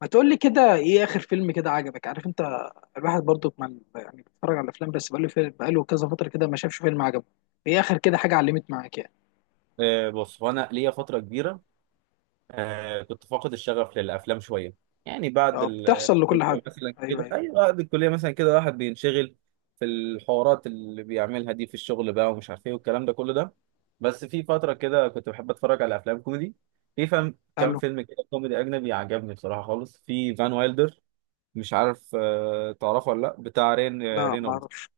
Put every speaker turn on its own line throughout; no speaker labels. ما تقول لي كده، ايه اخر فيلم كده عجبك؟ عارف انت الواحد برضو ما يعني بيتفرج على الافلام، بس بقاله فيلم، بقاله كذا فتره كده ما شافش فيلم عجبه. ايه اخر كده حاجه علمت معاك يعني؟
بص، هو انا ليا فتره كبيره كنت فاقد الشغف للافلام شويه. يعني بعد
بتحصل لكل حد.
الكليه مثلا
ايوه
كده،
ايوه.
ايوه بعد الكليه مثلا كده واحد بينشغل في الحوارات اللي بيعملها دي في الشغل بقى، ومش عارف ايه والكلام ده كله ده. بس في فتره كده كنت بحب اتفرج على افلام كوميدي. في فهم
قال
كام
له.
فيلم كده كوميدي اجنبي عجبني بصراحه خالص، في فان وايلدر. مش عارف تعرفه ولا لا؟ بتاع رين،
لا ما
رينولد.
اعرفش.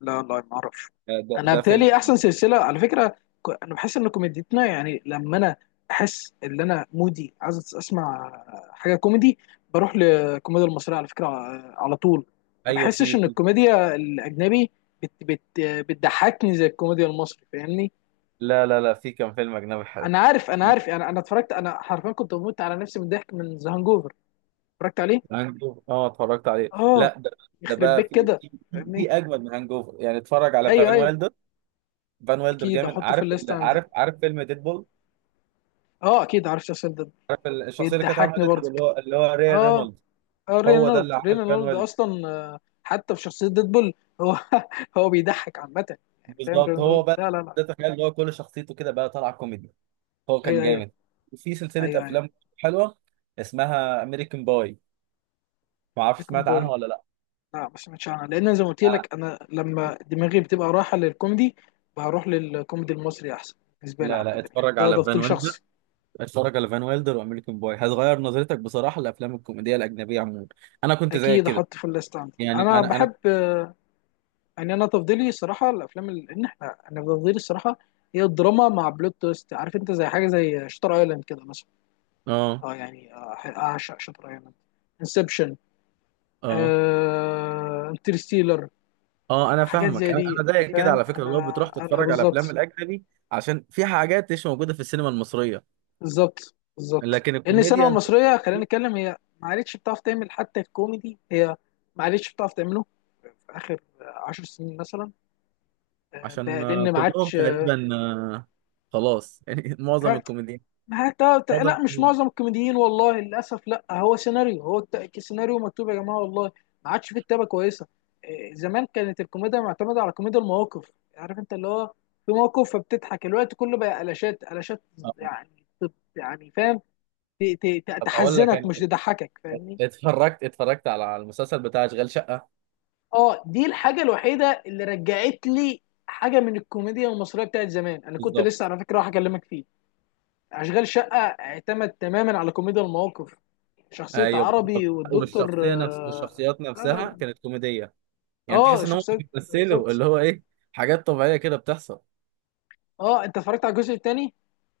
لا ما اعرف.
ده
انا
ده فيلم.
بالتالي احسن سلسله على فكره. انا بحس ان كوميديتنا، يعني لما انا احس ان انا مودي عايز اسمع حاجه كوميدي، بروح للكوميديا المصريه على فكره، على طول. ما
ايوه،
بحسش ان الكوميديا الاجنبي بت بت بتضحكني زي الكوميديا المصري، فاهمني؟
لا لا لا، في كام فيلم اجنبي حلو.
انا عارف، انا عارف، انا اتفرجت، انا حرفيا كنت بموت على نفسي من الضحك من ذا هانجوفر. اتفرجت عليه.
هانجوفر، اه اتفرجت عليه.
اه.
لا، ده ده
يخرب
بقى
بيك
في
كده.
في في
فاهمني.
في اجمد من هانجوفر، يعني اتفرج على
ايوه
فان
ايوه.
ويلدر. فان ويلدر
اكيد
جامد.
احطه في
عارف
الليست عندي.
عارف فيلم ديدبول؟
اه اكيد، عارف شخصيا.
عارف الشخصيه اللي كانت عامله
بيضحكني
ديدبول اللي
برضك.
هو اللي هو
اه.
رينولدز؟
اه
هو ده اللي
رينولد،
عامل فان
رينولد
ويلدر.
اصلا حتى في شخصيه ديدبول. هو هو بيضحك عامه، يعني فاهم
بالظبط، هو
رينولد.
بقى.
لا لا
ده
لا.
تخيل اللي هو كل شخصيته كده بقى طالعه كوميدي. هو كان
ايوه ايوه
جامد. وفي سلسله
ايوه ايوه.
افلام حلوه اسمها امريكان باي، ما اعرفش
بريكون
سمعت عنها
بوي.
ولا لا.
لا ما سمعتش عنها، لان زي ما قلت
أنا-
لك انا لما دماغي بتبقى رايحه للكوميدي بروح للكوميدي المصري احسن، بالنسبه لي
لا
عامه.
لا،
يعني
اتفرج
ده
على فان
تفضيل
ويلدر.
شخصي.
اتفرج على فان ويلدر وامريكان بوي هتغير نظرتك بصراحه لافلام الكوميديا الاجنبيه عموما. انا كنت زيك
اكيد
كده.
احط في الليست عندي،
يعني
انا
انا
بحب يعني انا تفضيلي صراحه الافلام ال- ان احنا انا تفضيلي الصراحه هي الدراما مع بلوت تويست، عارف انت زي حاجه زي شطر ايلاند كده مثلا.
اه،
اه يعني اعشق شاتر ايلاند، انسبشن،
اه،
انترستيلر.
اه انا
حاجات
فاهمك.
زي
انا
دي
انا
انت
زيك كده
فاهم،
على فكره، لو
انا
بتروح
انا
تتفرج على افلام
بالظبط.
الاجنبي، عشان في حاجات مش موجوده في السينما المصريه.
بالظبط بالظبط،
لكن
لان السينما
الكوميديا انت
المصريه خلينا
بتشوف-
نتكلم هي ما عادتش بتعرف تعمل حتى الكوميدي، هي ما عادتش بتعرف تعمله في اخر عشر سنين مثلا،
عشان
لان ما
كلهم
عادش.
تقريبا، خلاص يعني معظم الكوميديا.
ما هي
معظم
لا مش
الكوميديا.
معظم الكوميديين، والله للاسف، لا هو سيناريو، هو سيناريو مكتوب يا جماعه والله، ما عادش في كتابه كويسه. إيه، زمان كانت الكوميديا معتمده على كوميديا المواقف، عارف انت، اللي هو في موقف فبتضحك الوقت كله، بقى قلاشات قلاشات
آه.
يعني يعني فاهم،
طب اقول لك
تحزنك
انا،
مش تضحكك، فاهمني؟
اتفرجت، اتفرجت على على المسلسل بتاع اشغال شقه
اه دي الحاجه الوحيده اللي رجعت لي حاجه من الكوميديا المصريه بتاعت زمان، انا كنت
بالظبط
لسه على فكره راح اكلمك فيه. اشغال شقه اعتمد تماما على كوميديا المواقف، شخصية
ايوه
عربي
بالظبط
والدكتور
والشخصيه نفس
آه،
والشخصيات
لا لا
نفسها
لا.
كانت كوميديه. يعني تحس
اه
ان هم
شخصية.
بيمثلوا
بالظبط.
اللي هو ايه، حاجات طبيعيه كده بتحصل.
اه، انت اتفرجت على الجزء الثاني؟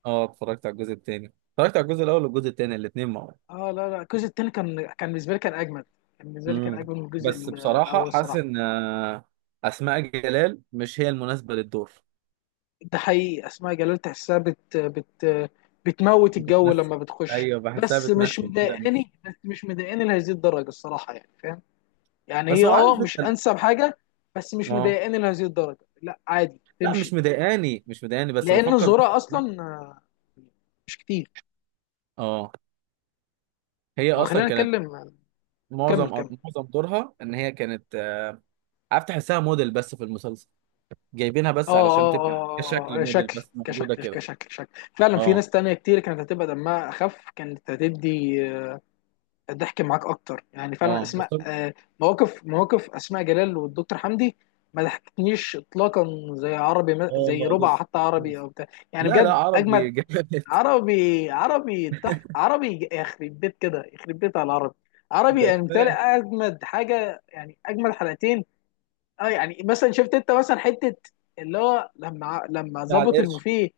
اه، اتفرجت على الجزء الثاني. اتفرجت على الجزء الاول والجزء الثاني الاثنين مع بعض.
اه لا لا، الجزء الثاني كان، كان بالنسبة لي كان اجمد، كان بالنسبة لي كان
امم.
اجمد من الجزء
بس بصراحه
الاول
حاسس
الصراحة.
ان اسماء جلال مش هي المناسبه للدور.
ده حقيقي، اسماء جلال تحسها بت بت بتموت الجو لما
بتمثل.
بتخش.
ايوه بحسها
بس مش
بتمثل كده، مش
مضايقاني، بس مش مضايقاني لهذه الدرجة الصراحة يعني، فاهم؟ يعني
بس
هي
هو
اه
عارف
مش
انت ال-
انسب حاجة، بس مش
اه،
مضايقاني لهذه الدرجة، لا عادي
لا مش
تمشي.
مضايقاني، مش مضايقاني بس
لان
بفكر بس.
زورا اصلا مش كتير.
اه. هي
طب
اصلا
خلينا
كانت،
نتكلم. كمل
معظم،
كمل.
معظم دورها ان هي كانت عارف تحسها موديل بس في المسلسل. جايبينها
اه
بس علشان
اه اه
تبقى كشكل موديل
شكل،
بس، موجوده
كشكل
كده.
كشكل شكل فعلا. في
اه،
ناس تانية كتير كانت هتبقى دمها اخف، كانت هتدي ضحك معاك اكتر، يعني فعلا
اه
اسماء مواقف، مواقف اسماء جلال والدكتور حمدي ما ضحكتنيش اطلاقا زي عربي، زي
اه
ربع
لسه.
حتى عربي
لسه.
او بتاع، يعني
لا لا،
بجد اجمد.
عربي جامد.
عربي، عربي تحف، عربي يخرب بيت كده، يخرب بيت على العربي. عربي
ده
يعني بالتالي
كفايه.
اجمد حاجه، يعني اجمد حلقتين. اه يعني مثلا شفت انت مثلا حته اللي هو لما
بتاع
ظبط
القرش.
البوفيه.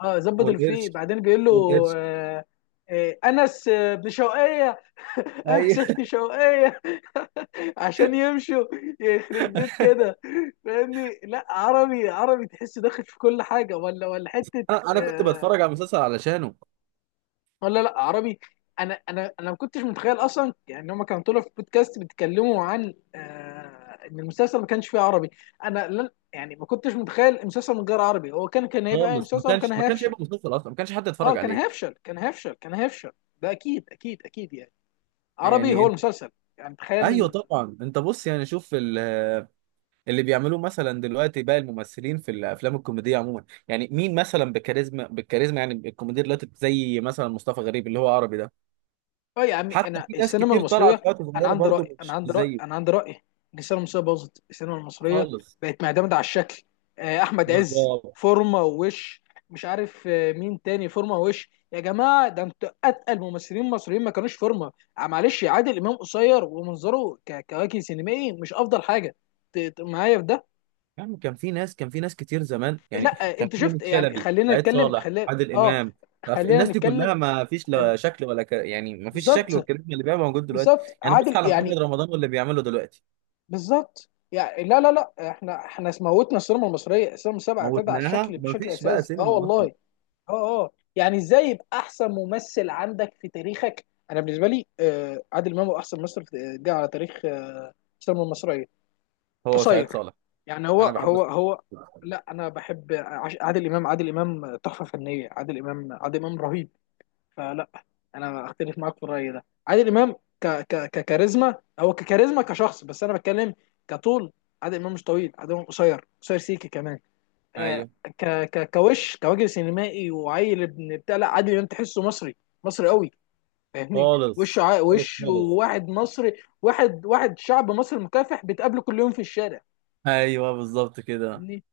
اه ظبط البوفيه
والقرش.
بعدين بيقول له
والقرش.
آه، آه انس، ابن شوقيه. انس
ايوه.
ابن شوقيه عشان يمشوا. يخرب بيت كده، فاهمني؟ لا عربي، عربي تحس داخل في كل حاجه، ولا حته
انا، انا كنت بتفرج على
آه،
المسلسل علشانه
ولا لا عربي. انا ما كنتش متخيل اصلا، يعني هم كانوا طلعوا في بودكاست بيتكلموا عن آه ان المسلسل ما كانش فيه عربي. انا لن يعني ما كنتش متخيل المسلسل من غير عربي، هو كان، كان هيبقى أي
خالص. ما
مسلسل وكان
كانش، ما كانش
هيفشل.
هيبقى مسلسل اصلا، ما كانش حد
اه
يتفرج
كان
عليه.
هيفشل، كان هيفشل، كان هيفشل، ده اكيد اكيد اكيد. يعني عربي
يعني
هو
انت،
المسلسل، يعني
ايوه
تخيل.
طبعا. انت بص يعني، شوف اللي بيعملوه مثلا دلوقتي بقى، الممثلين في الافلام الكوميديه عموما. يعني مين مثلا بكاريزما، بالكاريزما؟ يعني الكوميديا دلوقتي زي مثلا مصطفى غريب اللي هو عربي ده.
اه يا عمي
حتى
انا
في ناس
السينما
كتير
المصريه،
طلعت دلوقتي
انا
صغيره
عندي راي،
برضه
انا
مش
عندي راي، انا
زيه.
عندي راي ان السينما المصريه باظت، السينما المصريه
خالص.
بقت معتمده على الشكل. احمد عز
بالظبط،
فورمه ووش، مش عارف مين تاني فورمه ووش. يا جماعه ده انتوا اتقل ممثلين مصريين ما كانوش فورمه. معلش عادل امام قصير ومنظره كوجه سينمائي مش افضل حاجه، معايا في ده.
يعني كان في ناس، كان في ناس كتير زمان. يعني
لا
كان
انت
في يونس
شفت، يعني
شلبي،
خلينا
سعيد
نتكلم،
صالح،
خلينا
عادل
اه
امام. عارف،
خلينا
الناس دي
نتكلم.
كلها ما فيش
خل-
لا شكل ولا ك... يعني ما فيش شكل
بالظبط
والكاريزما اللي بيبقى موجود دلوقتي.
بالظبط،
يعني بص
عادل
على
يعني.
محمد رمضان واللي بيعمله دلوقتي.
بالظبط، يعني لا لا لا، احنا موتنا السينما المصريه، السينما المصريه اعتمد على
موتناها،
الشكل
ما
بشكل
فيش بقى
اساسي اه
سينما
والله.
اصلا.
اه اه، يعني ازاي يبقى احسن ممثل عندك في تاريخك؟ انا بالنسبه لي آه عادل امام هو احسن ممثل في- جه على تاريخ آه السينما المصريه.
هو سعيد
قصير،
صالح.
يعني هو
انا بحب
هو هو.
السلسلة.
لا انا بحب عادل امام، عادل امام تحفه فنيه، عادل امام، عادل امام رهيب. فلا انا اختلف معاك في الراي ده. عادل امام ك ك ككاريزما، هو ككاريزما كشخص، بس انا بتكلم كطول. عادل امام مش طويل، عادل امام قصير، قصير سيكي كمان. آه
ايوه.
ك ك كوش، كوجه سينمائي وعيل ابن بتاع، لا عادل امام تحسه مصري، مصري قوي، فاهمني؟
خالص.
وشه، ع...
خالص.
وشه
خالص.
واحد مصري، واحد واحد شعب مصري مكافح بتقابله كل يوم في الشارع،
ايوه بالظبط كده.
فاهمني؟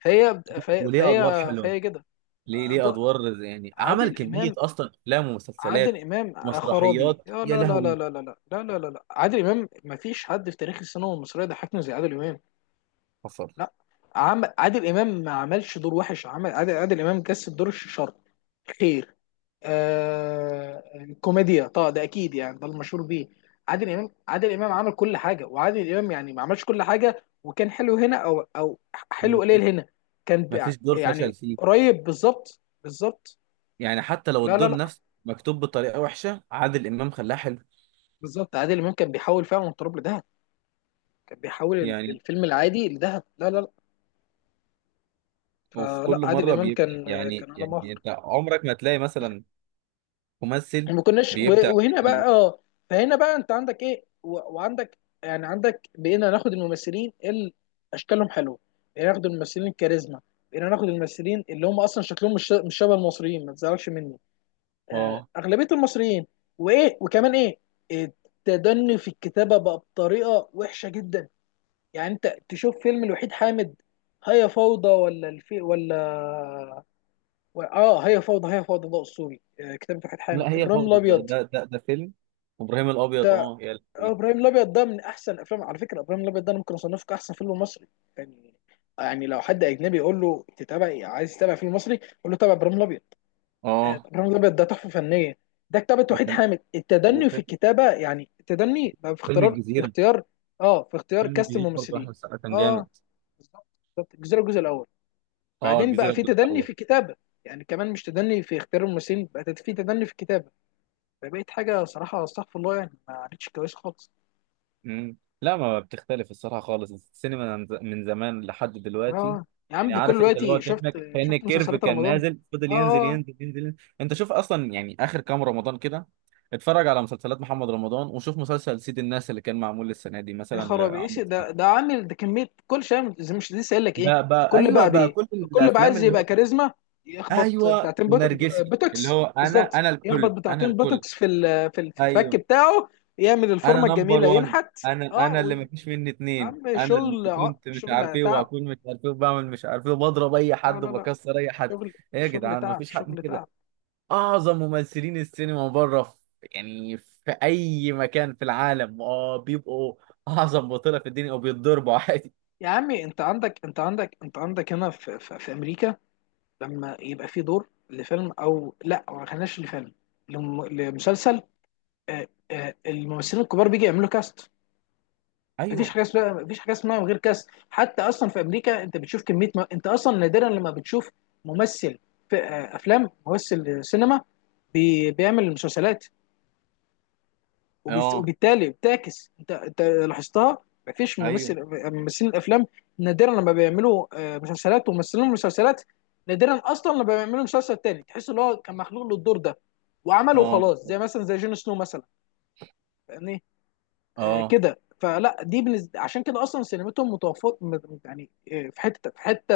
فهي فهي
وليه ادوار
فهي,
حلوه.
فهي كده.
ليه، ليه
ض-
ادوار زي- يعني عمل
عادل
كميه
امام،
اصلا افلام
عادل
ومسلسلات،
امام خرابي.
مسرحيات،
لا
يا
لا لا لا
لهوي.
لا لا لا لا لا لا لا. عادل امام ما فيش حد في تاريخ السينما المصريه ضحكنا زي عادل امام.
حصل.
لا عادل امام ما عملش دور وحش، عمل، عادل امام جسد دور الشر، خير، آه... كوميديا طبعا ده اكيد، يعني ده المشهور بيه. عادل امام، عادل امام عمل كل حاجه، وعادل امام يعني ما عملش كل حاجه وكان حلو هنا او او حلو قليل هنا، كان
ما فيش دور فشل
يعني
فيه.
قريب بالظبط بالظبط.
يعني حتى لو
لا لا
الدور
لا،
نفسه مكتوب بطريقه وحشه، عادل امام خلاه حلو.
بالظبط عادل امام كان بيحاول فعلا من تراب لدهب، كان بيحول
يعني
الفيلم العادي لذهب. لا لا لا،
وفي كل
فلا عادل
مره
امام
بيبدع.
كان،
يعني
كان علم
يعني
اخر.
انت عمرك ما تلاقي مثلا ممثل
ما كناش
بيبدع
وهنا
في
بقى اه، فهنا بقى انت عندك ايه وعندك يعني عندك، بقينا ناخد الممثلين اللي اشكالهم حلوه، بقينا ناخد الممثلين الكاريزما، بقينا ناخد الممثلين اللي هم اصلا شكلهم مش شبه المصريين، ما تزعلش مني،
اه.
اغلبيه المصريين. وايه وكمان ايه التدني في الكتابه بقى بطريقه وحشه جدا، يعني انت تشوف فيلم الوحيد حامد هيا فوضى، ولا الفي ولا اه هيا فوضى. هيا فوضى ده اسطوري، كتابة وحيد حامد.
لا، هي
ابراهيم
فوضى ده
الابيض
ده فيلم ابراهيم الابيض.
ده
اه يا لهوي.
ابراهيم الابيض ده من احسن افلام على فكره، ابراهيم الابيض ده انا ممكن اصنفه كاحسن فيلم مصري يعني. يعني لو حد اجنبي يقول له تتابع إيه؟ عايز تتابع فيلم مصري قول له تابع ابراهيم الابيض.
اه
ابراهيم الابيض ده تحفه فنيه، ده كتابة وحيد
وكان،
حامد. التدني في
وفيلم،
الكتابه يعني التدني بقى في
فيلم
اختيار، في
الجزيره.
اختيار، اه في اختيار
فيلم
كاست
الجزيره برضه احمد
الممثلين.
السقا كان
اه
جامد.
بالظبط، بالظبط الجزيره الجزء الاول،
اه
بعدين بقى
الجزيره
في
الجزء
تدني في
الاول.
الكتابه، يعني كمان مش تدني في اختيار الممثلين، بقى في تدني في الكتابه، فبقيت حاجه صراحه استغفر الله، يعني ما عادتش كويسه خالص.
امم. لا ما بتختلف الصراحه خالص السينما من ز- من زمان لحد دلوقتي.
اه يا عم
يعني
بكل
عارف انت اللي هو
دلوقتي، شفت،
كانك كان
شفت
الكيرف
مسلسلات
كان
رمضان؟
نازل،
اه
فضل
اه
ينزل،
آه.
ينزل، ينزل. انت شوف اصلا يعني اخر كام رمضان كده، اتفرج على مسلسلات محمد رمضان وشوف مسلسل سيد الناس اللي كان معمول السنه دي
يا
مثلا
خرابي، ايش
لعمرو سعد.
ده؟ ده عامل ده كميه كل شيء زي مش لسه قايل لك ايه،
بقى، بقى
كل
ايوه،
بقى
بقى
بي
كل
كل بقى
الافلام
عايز
اللي
يبقى
هو،
كاريزما، يخبط
ايوه
بتاعتين
ونرجسي، اللي
بوتوكس.
هو انا،
بالظبط،
انا
يخبط
الكل، انا
بتاعتين
الكل.
بوتوكس في الفك
ايوه
بتاعه، يعمل
انا
الفورمه
نمبر
الجميله،
وان،
ينحت.
انا
اه
اللي مفيش مني
يا
اتنين،
عم
انا اللي
شغل،
كنت مش عارف
شغل
ايه،
تعب،
وهكون مش عارف ايه، وبعمل مش عارف ايه، وبضرب اي
لا
حد،
لا لا،
وبكسر اي حد.
شغل،
ايه يا
شغل
جدعان،
تعب،
مفيش حد
شغل
كده
تعب.
اعظم ممثلين السينما بره؟ في يعني في اي مكان في العالم، اه بيبقوا اعظم بطولة في الدنيا وبيتضربوا عادي.
يا عمي انت عندك، انت عندك، انت عندك هنا في امريكا لما يبقى في دور لفيلم، او لا ما خليناش لفيلم، لمسلسل، الممثلين الكبار بيجي يعملوا كاست، مفيش
ايوه.
حاجه اسمها، مفيش حاجه اسمها من غير كاست. حتى اصلا في امريكا انت بتشوف كميه انت اصلا نادرا لما بتشوف ممثل في افلام، ممثل سينما بيعمل مسلسلات،
اه.
وبالتالي بتعكس، انت انت لاحظتها، مفيش
ايوه.
ممثل، ممثلين الافلام نادرا لما بيعملوا مسلسلات، وممثلين المسلسلات نادرا اصلا لما بيعملوا مسلسل تاني تحس ان هو كان مخلوق للدور ده وعمله
اه
خلاص، زي
بالظبط.
مثلا زي جون سنو مثلا، فاهمني؟ آه
اه.
كده، فلا دي بالنسبة عشان كده اصلا سينمتهم متوفر يعني في حته، في حته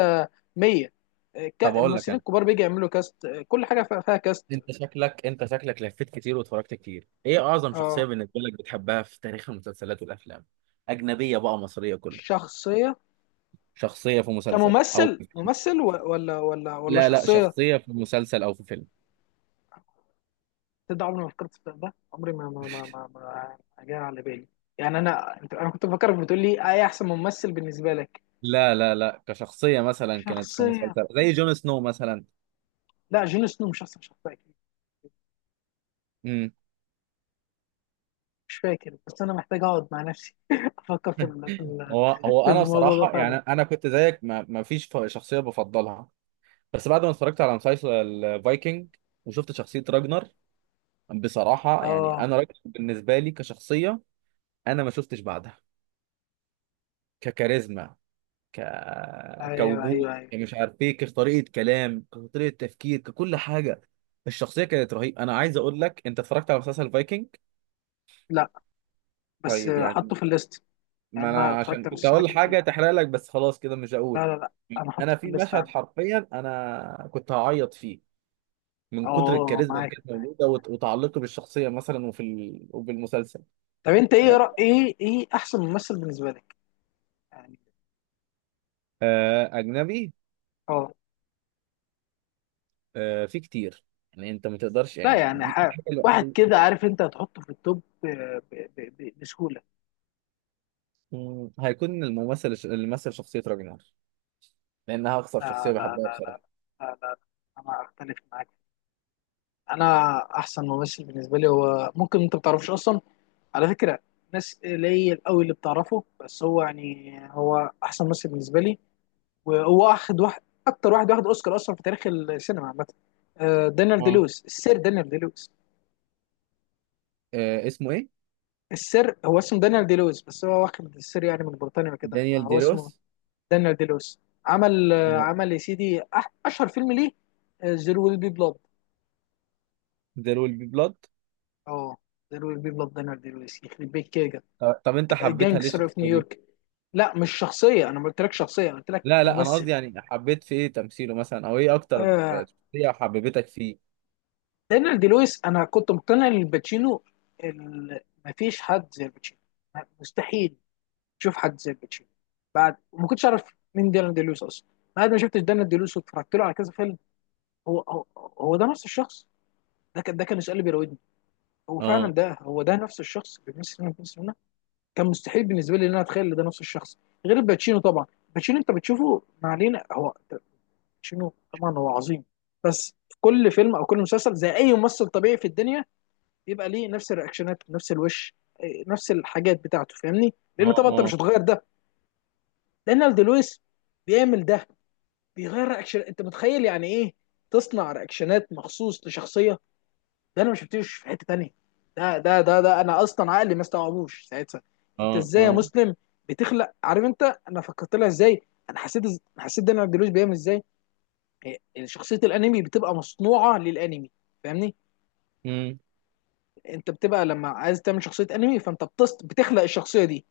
100،
طب اقول
الممثلين
لك،
الكبار بيجي يعملوا كاست، كل حاجه فيها، فيها كاست.
انت شكلك، انت شكلك لفيت كتير واتفرجت كتير. ايه اعظم شخصية
اه
بالنسبة لك بتحبها في تاريخ المسلسلات والافلام؟ اجنبية بقى مصرية كله.
شخصيه،
شخصية في مسلسل او
كممثل،
في فيلم.
ممثل ولا ولا ولا
لا لا،
شخصيه؟
شخصية في مسلسل او في فيلم.
تبدأ، عمري ما فكرت في ده، عمري ما جاء على بالي، يعني انا، انت انا كنت بفكرك بتقول لي ايه احسن ممثل بالنسبه لك.
لا لا لا، كشخصية مثلا كانت في
شخصيه،
مسلسل زي جون سنو مثلا.
لا جون سنو مش احسن شخصيه اكيد.
امم.
مش فاكر، بس انا محتاج اقعد مع نفسي افكر في
هو هو
في
انا
الموضوع ده
بصراحة يعني،
فعلا.
انا كنت زيك ما فيش شخصية بفضلها. بس بعد ما اتفرجت على مسلسل فايكنج وشفت شخصية راجنر، بصراحة يعني
اه
انا راجنر بالنسبة لي كشخصية انا ما شفتش بعدها، ككاريزما، ك...
ايوه
كوجود،
ايوه ايوه.
يعني مش عارف ايه، كطريقه كلام، كطريقه تفكير، ككل حاجه. الشخصيه كانت رهيبه. انا عايز اقول لك، انت اتفرجت على مسلسل فايكنج؟
لا بس
طيب
حطه
يعني،
في الليست،
ما
يعني انا
انا
اتفرجت
عشان
على
كنت
مسلسلات
اقول حاجه
كتير.
تحرق لك، بس خلاص كده مش
لا
هقول.
لا لا، انا حاطه
انا
في
في
الليست
مشهد
عندي.
حرفيا انا كنت هعيط فيه من كتر
اه
الكاريزما اللي
معاك
كانت
معاك.
موجوده وتعلقي بالشخصيه مثلا، وفي ال... وبالمسلسل.
طب انت ايه
آه،
ايه ايه احسن ممثل بالنسبه لك يعني؟
اجنبي.
اه
في كتير. يعني انت ما تقدرش،
لا
يعني
يعني
دي الحاجه
واحد
الوحيده.
كده عارف انت هتحطه في التوب بسهولة.
مم، هيكون الممثل اللي مثل شخصية راجنر، لأنها أكثر
لا
شخصية
لا
بحبها
لا لا
بصراحة.
لا. انا اختلف معاك. انا احسن ممثل بالنسبة لي هو ممكن انت ما تعرفوش اصلا على فكرة، ناس قليل قوي اللي بتعرفه، بس هو يعني هو احسن ممثل بالنسبة لي، وهو واخد واحد، اكتر واحد واخد اوسكار اصلا في تاريخ السينما عامة، دانيال دي
اه.
لويس، السير دانيال دي لويس.
آه، اسمه إيه؟
السر هو اسمه دانيال دي لويس، بس هو واخد السر يعني من بريطانيا كده
دانيال
فهو
دي روس.
اسمه دانيال دي لويس. عمل
مم.
يا سيدي اشهر فيلم ليه زيرو ويل بي بلاد.
دير ويل بي بلاد.
اه زيرو ويل بي بلاد، دانيال دي لويس يخرب بيت كده.
طب، طب أنت حبيتها ليه
جانجستر اوف
الشخصية دي؟
نيويورك. لا مش شخصيه، انا ما قلتلكش شخصيه، انا قلت لك
لا لا، أنا قصدي
ممثل.
يعني حبيت في إيه تمثيله مثلا، أو إيه أكتر
آه
شخصية حببتك فيه؟
دانيال دي لويس، انا كنت مقتنع ان الباتشينو ال- مفيش حد زي الباتشينو، مستحيل تشوف حد زي الباتشينو. بعد، وما كنتش اعرف مين دانيال دي لويس اصلا، بعد ما شفت دانيال دي لويس واتفرجت له على كذا فيلم، هو ده نفس الشخص؟ ده كان، ده كان السؤال اللي بيراودني، هو فعلا
آه.
ده هو ده نفس الشخص اللي ميسي لما كان سنه؟ كان مستحيل بالنسبه لي ان انا اتخيل ان ده نفس الشخص. غير باتشينو طبعا، باتشينو انت بتشوفه، ما علينا، هو باتشينو طبعا هو عظيم، بس في كل فيلم او كل مسلسل زي اي ممثل طبيعي في الدنيا بيبقى ليه نفس الرياكشنات، نفس الوش، إيه، نفس الحاجات بتاعته، فاهمني؟
آه.
لان طبعا انت
آه.
مش هتغير ده. لان لويس بيعمل ده، بيغير رياكشن، انت متخيل يعني ايه تصنع رياكشنات مخصوص لشخصيه؟ ده انا ما شفتوش في حته تانيه، ده انا اصلا عقلي ما استوعبوش ساعتها. انت
آه.
ازاي يا
آه.
مسلم بتخلق، عارف انت انا فكرت لها ازاي؟ انا حسيت، أنا حسيت داني عبد الوهاب بيعمل ازاي. يعني شخصيه الانمي بتبقى مصنوعه للانمي، فاهمني؟
مم.
انت بتبقى لما عايز تعمل شخصيه انمي فانت بتخلق الشخصيه دي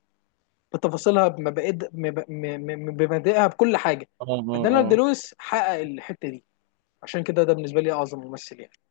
بتفاصيلها، بمبادئها، بكل حاجه.
آه.
فداني
آه.
عبد الوهاب
آه.
حقق الحته دي، عشان كده ده بالنسبه لي اعظم ممثل يعني.